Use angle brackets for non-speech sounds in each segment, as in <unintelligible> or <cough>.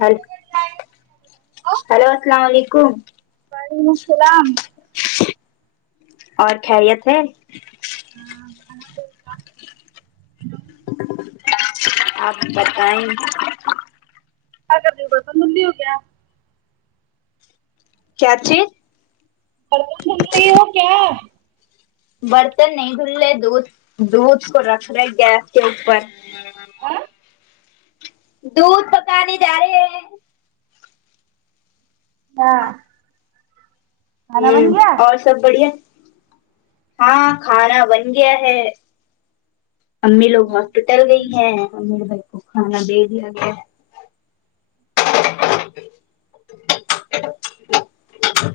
ہر <unintelligible> وعلیکم ہیلو السلام علیکم السلام اور خیریت ہے کیا آپ بتائیں کیا کر رہی ہو برتن دھل ری ہو کیا کیا چیز برتن دھل رہی ہو کیا برتن نہیں دھل رہے دودھ دودھ کو رکھ رہے گیس کے اوپر ار ن <unintelligible> دودھ پکانے جا رہے ہیں اچھا ہمم اور سب بڑھیا ہاں کھانا بن گیا ہے امی لوگ ہسپتٹل گئی ہیں امیرے بھائی کو کھانا دے دیا گیا ہے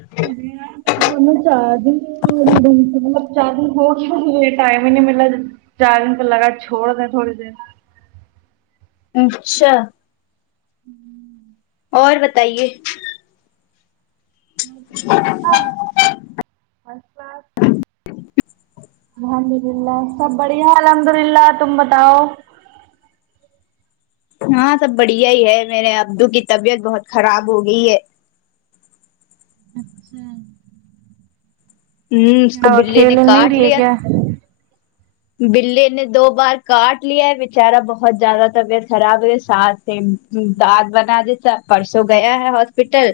<unintelligible> میرے فون میں چارجنگ نہیں ہو رہی ڈھنگ سے مطلب چالو ہو کیوں نہیں ٹائم ہی نہیں ملا چارجنگ پے لگا چھوڑ دیں تھوڑی دیر اچھا آمم اور بتائیے <unintelligible> <unintelligible> الحمد للہ سب بڑھیا الحمد للہ تم بتاؤ ہاں سب بڑھیا ہی ہے میرے ابدو کی طبیعت بہت خراب ہو گئی ہے اچھا ہمم اس کو ہوا بلے کھیل نے ول نہیں کاٹ رہی ہے لیا کیا بلے نے دو بار کاٹ لیا ہے بچارا بہت زیادہ طبیعت خراب ہے ساس دات بنا دیتا پرسوں گیا ہے ہسپٹل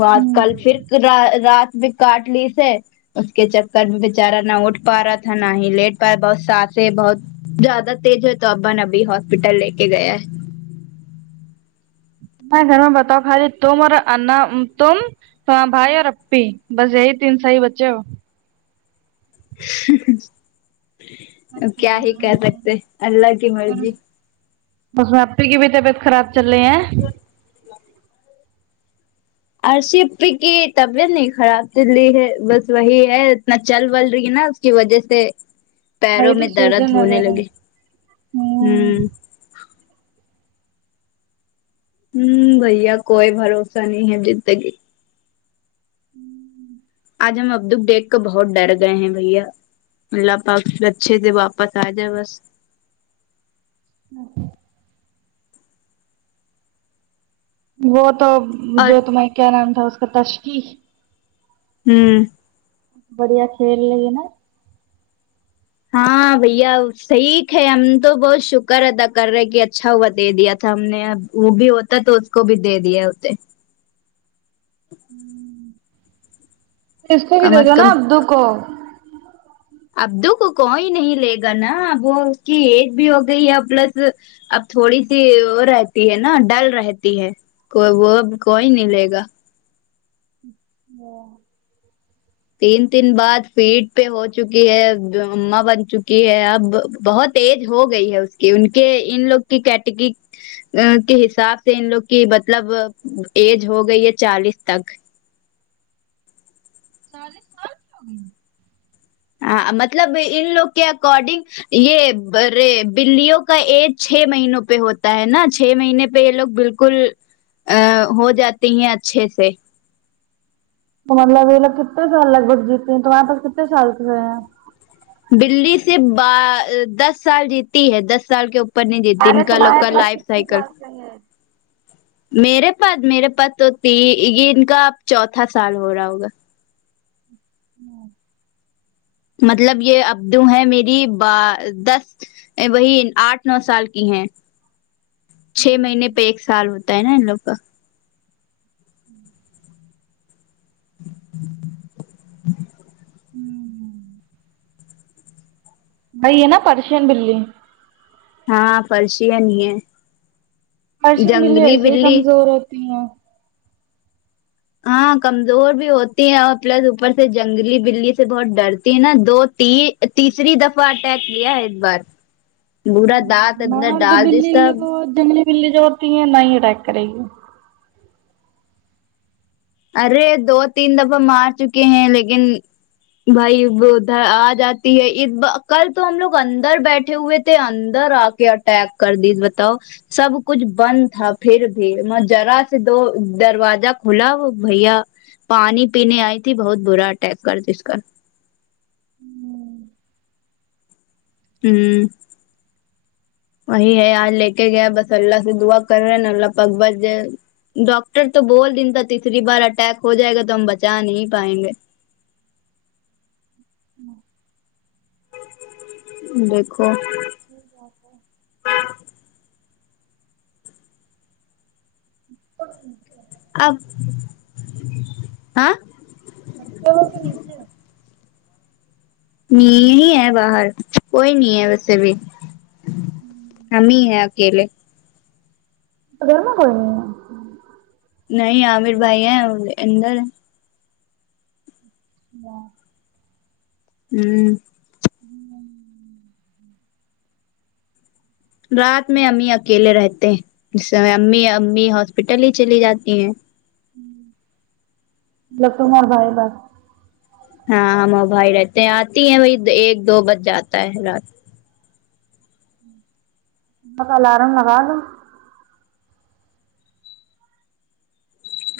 وہاں کل پھر کرا رات میں کارٹ لی سے اس کے چکر میں بیچارہ نہ اٹھ پا رہا تھا نہیں لیٹ پارا بہت سانسیں بہت زیادہ تیز ہے تو ابا نے ابھی ہاسپٹل لے کے گیا ہے تمہارے گھر میں بتاؤ خالی تم اور اننم تم ہاں بھائی اور اپی بس یہی تین صحیح بچے ہو اب کیا ہی کہہ سکتے اللہ کی مرضی پرسوں اپی کی بھی طبیعت خراب چل رہی ہے ارشی اپی کی طبیعت نہیں خراب چل رہی ہے بس وہی ہے اتنا چل ول رہی ہے نا کی وجہ سے پیروں وہی تو میں درد سوجن ہونے وغیرہ ہوں لگے ہمم ہمم بھیا کوئی بھروسہ نہیں ہے زندگی کا آمم آج ہم ابدو کو دیکھ کو بہت ڈر گئے ہیں بھیا اللہ پاک پھر اچھے سے واپس آ جائے بس <inaudible> وہ تو اور جو تمہیں کیا نام تھا اس کا تشکی ہمم بڑھیا کھیلی ہے نا ہاں بھیا وہ صحیح تھے ہم تو بہت شکر ادا کر رہے کی اچھا ہوا دے دیا تھا ہم نے اب وہ بھی ہوتا تو اس کو بھی دے دیا ہوتے اس کو کم دے از دو نا کم ابدو کو ابدو کو کوئی نہیں لے گا نہ وہ اسکی ایج بھی ہو گئی ہے پلس اب تھوڑی سی وہ رہتی ہے نا ڈل رہتی ہے کوئی وہ اب کوئی نہیں لے گا ہاں تین تین بعد فیڈ پے ہو چکی ہے اما بن چکی ہے اب بہت ایج ہو گئی ہے اس کی ان کے ان لوگ کی کیٹیگری آ کے حساب سے ان لوگ کی مطلب ایج ہو گئی ہے چالیس تک سارے <unintelligible> ہاں مطلب ان لوگ کے اکارڈنگ یہ ارے بلیوں کا ایج چھ مہینوں پہ ہوتا ہے نا چھ مہینے پہ یہ لوگ بالکل ہو جاتی ہیں اچھے سے تو مطلب یہ لوگ کتنے سال لگ بگ جیتے ہیں تمہارے پاس کتنے سال سے ہیں بلی صرف ب دس سال جیتی ہے دس سال کے اوپر پ نہیں دیتی ان کا لوگ کال لائف سائیکل میرے پاس میرے پاس تو ت یہ ان کا اب چوتھا سال ہو رہا ہوگا ہوں مطلب یہ ابدو ہے میری ب دس وہی آٹھ نو سال کی ہیں چھ مہینے پہ ایک سال ہوتا ہے نا ان لوگ کا ہوں ہممم وہی ہے نا پرشین بلی ہاں پرشین ہے برشین بلی ایسے ہی کمزور ہوتی ہیں ہاں کمزور بھی ہوتی ہے اور پلس اوپر سے جنگلی بلی سے بہت ڈرتی ہے نا دو تین تیسری دفعہ اٹیک کیا ہے ایک بار با دانت اندر مرد ڈال دے بلی سب بہت جنگلی بلی جوڑتی ہے نہ ہی اٹیک کرے گی ارے دو تین دفعہ مار چکے ہیں لیکن بھائی وہ ادھر آ جاتی ہے ب کل تو ہم لوگ اندر بیٹھے ہوئے تھے اندر آ کے اٹیک کر دی بتاؤ سب کچھ بند تھا پھر بھی میں جرا سے دو دروازہ کھلا وہ بھیا پانی پینے آئی تھی بہت برا اٹیک کر اس کا ہوں وہی ہے آج لے کے گیا بس اللہ سے دعا کر رہے ہیں نا اللہ پاک بچ جائے ڈاکٹر تو بول دن تھا تیسری بار اٹیک ہو جائے گا تو ہم بچا نہیں پائیں گے دیکھو ٹھیک ہے ایسے آب ہاں <unintelligible> کے نہیںچے نہیں ہی ہے باہر کوئی نہیں ہے ویسے بھی ہمی ہے اکیلے گھرمیں کوئی نہیں ہے نہیں عامر بھائی ہیں اندر ہ <unintelligible> ہوں رات میں ہمہی اکیلے رہتے ہیں اسے امی امی ہاسپٹل ہی چلی جاتی ہیں مطلب <unintelligible> تومار بائی ہاں ہم وہ بھائی رہتے ہیں آتی ہیں وہی ایک دو بج جاتا ہے رات کا الارم لگا لو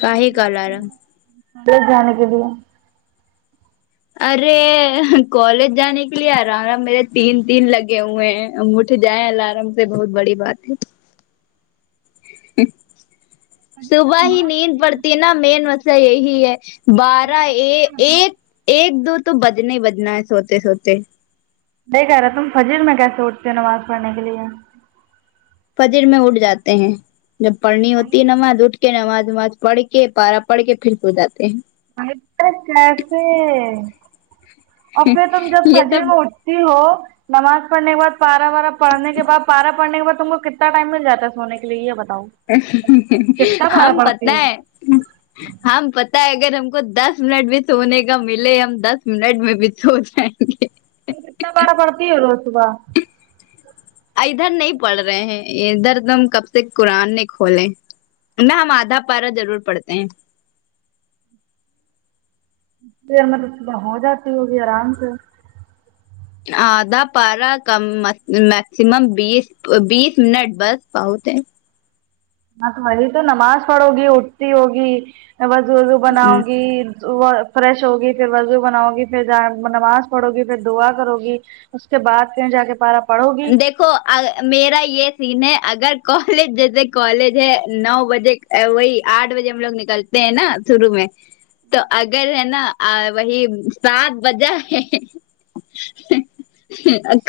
کا ہے کا الارم لے جانے کے لیے ارے کالج جانے کے لیے الارم ہے نا میرے تین تین لگے ہوئے ہیں اٹھ جائیں الارم سے بہت بڑی بات ہے ہ صبح ہی نیند پڑتی نا مین مسئلہ یہی ہے بارہ ا ایک ایک دو تو بجنے ہی بجنا ہے سوتے سوتے نہیں کہہ رہا تم فجر میں کیسے اٹھتے ہو نماز پڑھنے کے لیے فجر میں اٹھ جاتے ہیں جب پڑھنی ہوتی ہے نماز اٹھ کے نماز وماز پڑھ کے پارا پڑھ کے پھر سو جاتے ہیں ایسا کیسے اور پھر تم جب یہ فجر سب میں اٹھ تی ہو نماز پڑھنے بعد پارہ وارا پڑھنے کے بعد پارا پڑنے کے بعد تم کو کتنا ٹائم مل جاتا ہے سونے کے لیے یہ بتاؤ کتنا ہاں پارا ہمیں پڑتی پتا ہو ہے ہاں ہمیں پتا ہے اگر ہم کو دس منٹ بھی سونے کا ملے ہم دس منٹ میں بھی سو جائیں گے کے کتنا پارہ پڑھتی ہے روز صبح ادھر نہیں پڑھ رہے ہیں ادھر تم کب سےکی قرآن نہیں کھولے ورنہ ہم آدھا پارہ ضرور پڑھتے ہیں دیر مطلب صبح ہو جاتی ہوگی آرام سے آدھا پارہ کم میکسمم بیس بیس منٹ بس بہت ہے ہاں تم ابھی تو نماز پڑھو گی اٹھتی ہوگی وضو وضو بناؤ گی وہ فریش ہوگی پھر وضو بناؤ گی پھر نماز پڑھو گی پھر دعا کرو گی اس کے بعد پھر جا کے پارہ پڑو گی دیکھو میرا یہ سین ہے اگر کالج جیسے کالج ہے نو بجے وہی آٹھ بجے ہم لوگ نکلتے ہیں نا شروع میں تو اگر ہے نا وہی سات بجہ ہے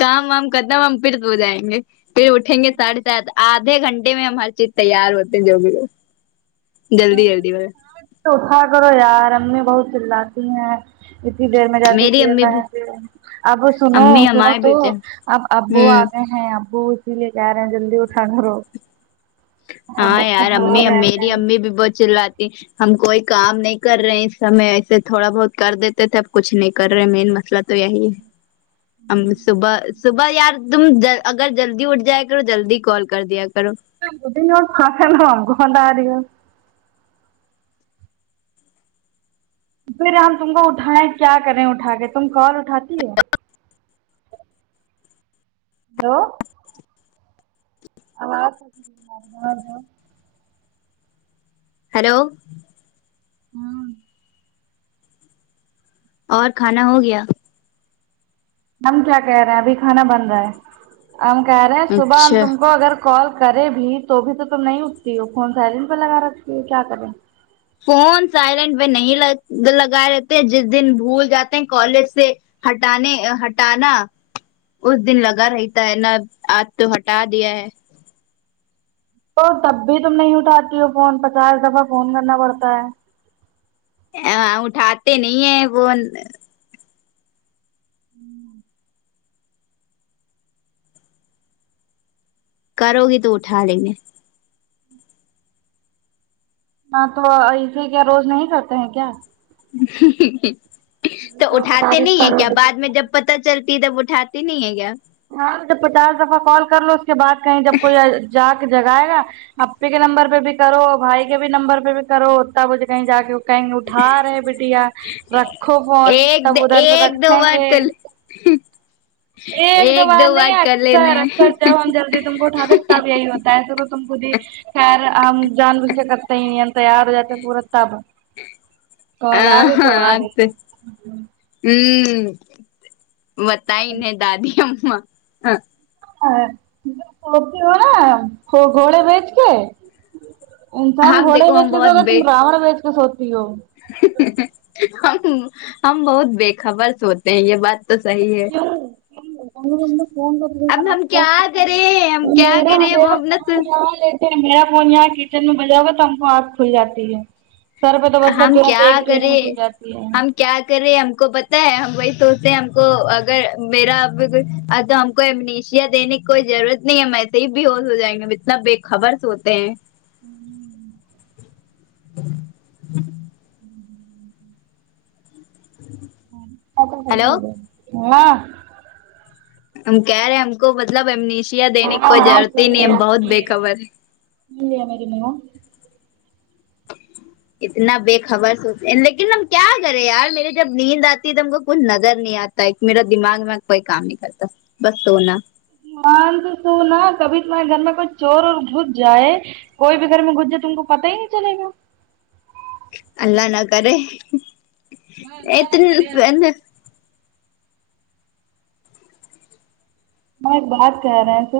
کام وام ختم ہم پھر تو ہو جائیں گے پھر اٹھیں گے ساڈھے سات آدھے گھنٹے ہم ہر چیز تیار ہوتے ہیں جو بھی ہو جلدی جلدی میں تو اٹھا کرو یار امی بہت چلاتی ہیں اتنی دیر میں جاتی تھی میری امی میں بھی <unintelligible> اب سنو امی سنو ہمارے تو بیٹے اب ابو آ ہوں گئے ہیں ابو اسی لے کہہ رہے ہیں جلدی اٹھانا روز ہاں یار امی میری امی بھی بہت چلاتی ہم کوئی کام نہیں کر رہے ہیں اس سامےایسے تھوڑا بہت کر دیتے تھے اب کچھ نہیں کر رہے مین مسلہ تو یہی ہے صبح صبح یار تم اگر جلدی اٹھ جایا کرو جلدی کال کر دیا کرو <unintelligible> پھر ہم تم کو اٹھائیں کیا کریں اٹھا کے تم کال اٹھاتی ہو ہیلو آواز <unintelligible> ہیلو ہاں اور کھانا ہو گیا ہم کیا کہہ رہے ہیں ابھی کھانا بن رہا ہے ہم کہہ رہے ہیں صبح ہم اچھا تم کو اگر کال کرے بھی تو بھی تو تم نہیں اٹتی ہو فون سیلنٹ پہ لگا رکھتی ہو کیا کریں فون سائلینٹ میں نہیں لگائے رہتے ہیں جس دن بھول جاتے ہیں کالج سے ہٹانے ہٹانا اس دن لگا رہتا ہے نا آج تو ہٹا دیا ہے تو تب بھی تم نہیں اٹھاتی ہو فون پچاس دفع فون کرنا پڑتا ہے آ اٹھاتے نہیں ہیں فون ھمم کرو گی تو اٹھا لیں گے ہاں تو ایسے کیا روز نہیں کرتے ہیں کیا تو اٹھاتے نہیں ہیں کیا بعد میں جب پتا چلتی تب اٹھاتی نہیں ہے کیا ہاں تو پچاس دفعہ کال کر لو اس کے بعد کہیں جب کوئی جا جگاائے گا اپپی کے نمبر پہ بھی کرو بھائی کے بھی نمبر پہ بھی کرو تب اٹھ کہیں جا کے کہیں گے اٹھا رہے بیٹیا رکھو فون تب ادھر سے رکھیں گے ہ ایک دو بار نہیں اکثر لینے اکثر جب ہم جلدی تم کو اٹھاتے تب یہی ہوتا ہےصبح تم کو دیکھ خیر ہم جان بوھ کے کرتے ہی نہیں تیار ہو جاتے پورا تب کال اگئی تو ہاں اگئی ہوں بتاان دادی اما سوتی ہو نا گھوڑے بیج کے انسان ہم گھوڑے دیکھو بیچ ہم کے سو گا بہت تم بے راوون بیچ کے سوتی ہو ہم ہم بہت بے خبر سوتے یہ بات تو صحیح ہے فون کر اب میرا ہم ما ف کیا کریں ہم <unintelligible> کیا کریں وہ اپنا میرا فون یہاں کچن میں بجا ہو گا تو ہم کو آنکھ کھل جاتی ہے سر پہ تو بچتا ہم ترنت میں کھل جاتی ہے ہم کیا کرے ہم کو پتا ہے ہم وہی سوچتے ہیں ہم کو اگر میرا تو ہم کو امنیشیا دینے کی کوئی ضرورت نہیں ہے ہم ایسے ہی بےہوش ہو جائیں گے ہم اتنا بے خبر سوتے ہیں ہوں ہیلو ہ <unintelligible> ہم کہہ رہے ہیں ہم کو مطلب امنشیا دینے کی کوئی ضرورت ہی نہیں ہم بہت بے خبر ہے <unintelligible> الیا مری م اتنا بے خبر سوتے ہیں لیکن ہم کیا کرے یار میرے جب نیند آتی ہے تو ہم کو کچھ نظر نہیں آتا ایک میرا دماغ میں کوئی کام نہیں کرتا بس سونا مان تو سنا کبھی تمہارے گھر میں کوئی چور ور گھس جائے کوئی بھی گھر میں گھس جائے تم کو پتا ہی نہیں چلے گا اللہ نہ کرے <unintelligible> ات میں ایک بات کہہ رہے تھے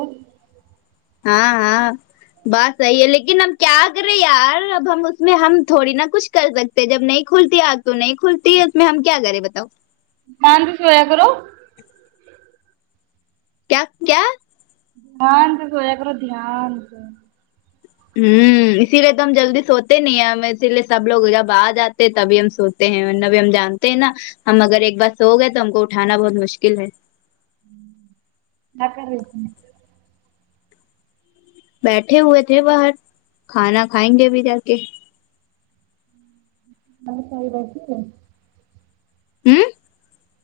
ہاں ہاں بات صحیح ہے لیکن ہم کیا کرے یار اب ہم اس میں ہم تھوڑی نا کچھ کر سکتے جب نہیں کھلتی آنکھ تو نہیں کھلتی ہے اس میں ہم کیا کریںے بتاؤ مان بھی سویا کرو کیا کیا دھیان سے سویا کرو دھیان سے ہوں اسی لیے تو ہم جلدی سوتے نہیں ہیں ہم اسی لیے سب لوگ جب آ جاتے تبھی ہم سوتے ہیں ورنہ بھی ہم جانتے ہیں نا ہم اگر ایک بار سو گئے تو ہم کو اٹھانا بہت مشکل ہے ہمم کیا کر رہی تھی بیٹھے ہوئے تھے باہر کھانا کھائیں گے بھی جا کے باں پاہ رہا کہ <unintelligible> ہوں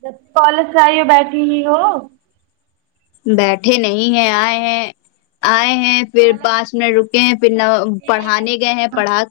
جب کالج سے آئی ہو بیٹھی ہی وہ بیٹھے نہیں ہیں آئے ہیں آئے ہیں پھر پانچ منٹ رکے ہیں پھر پڑھانے گئے ہیں پڑھا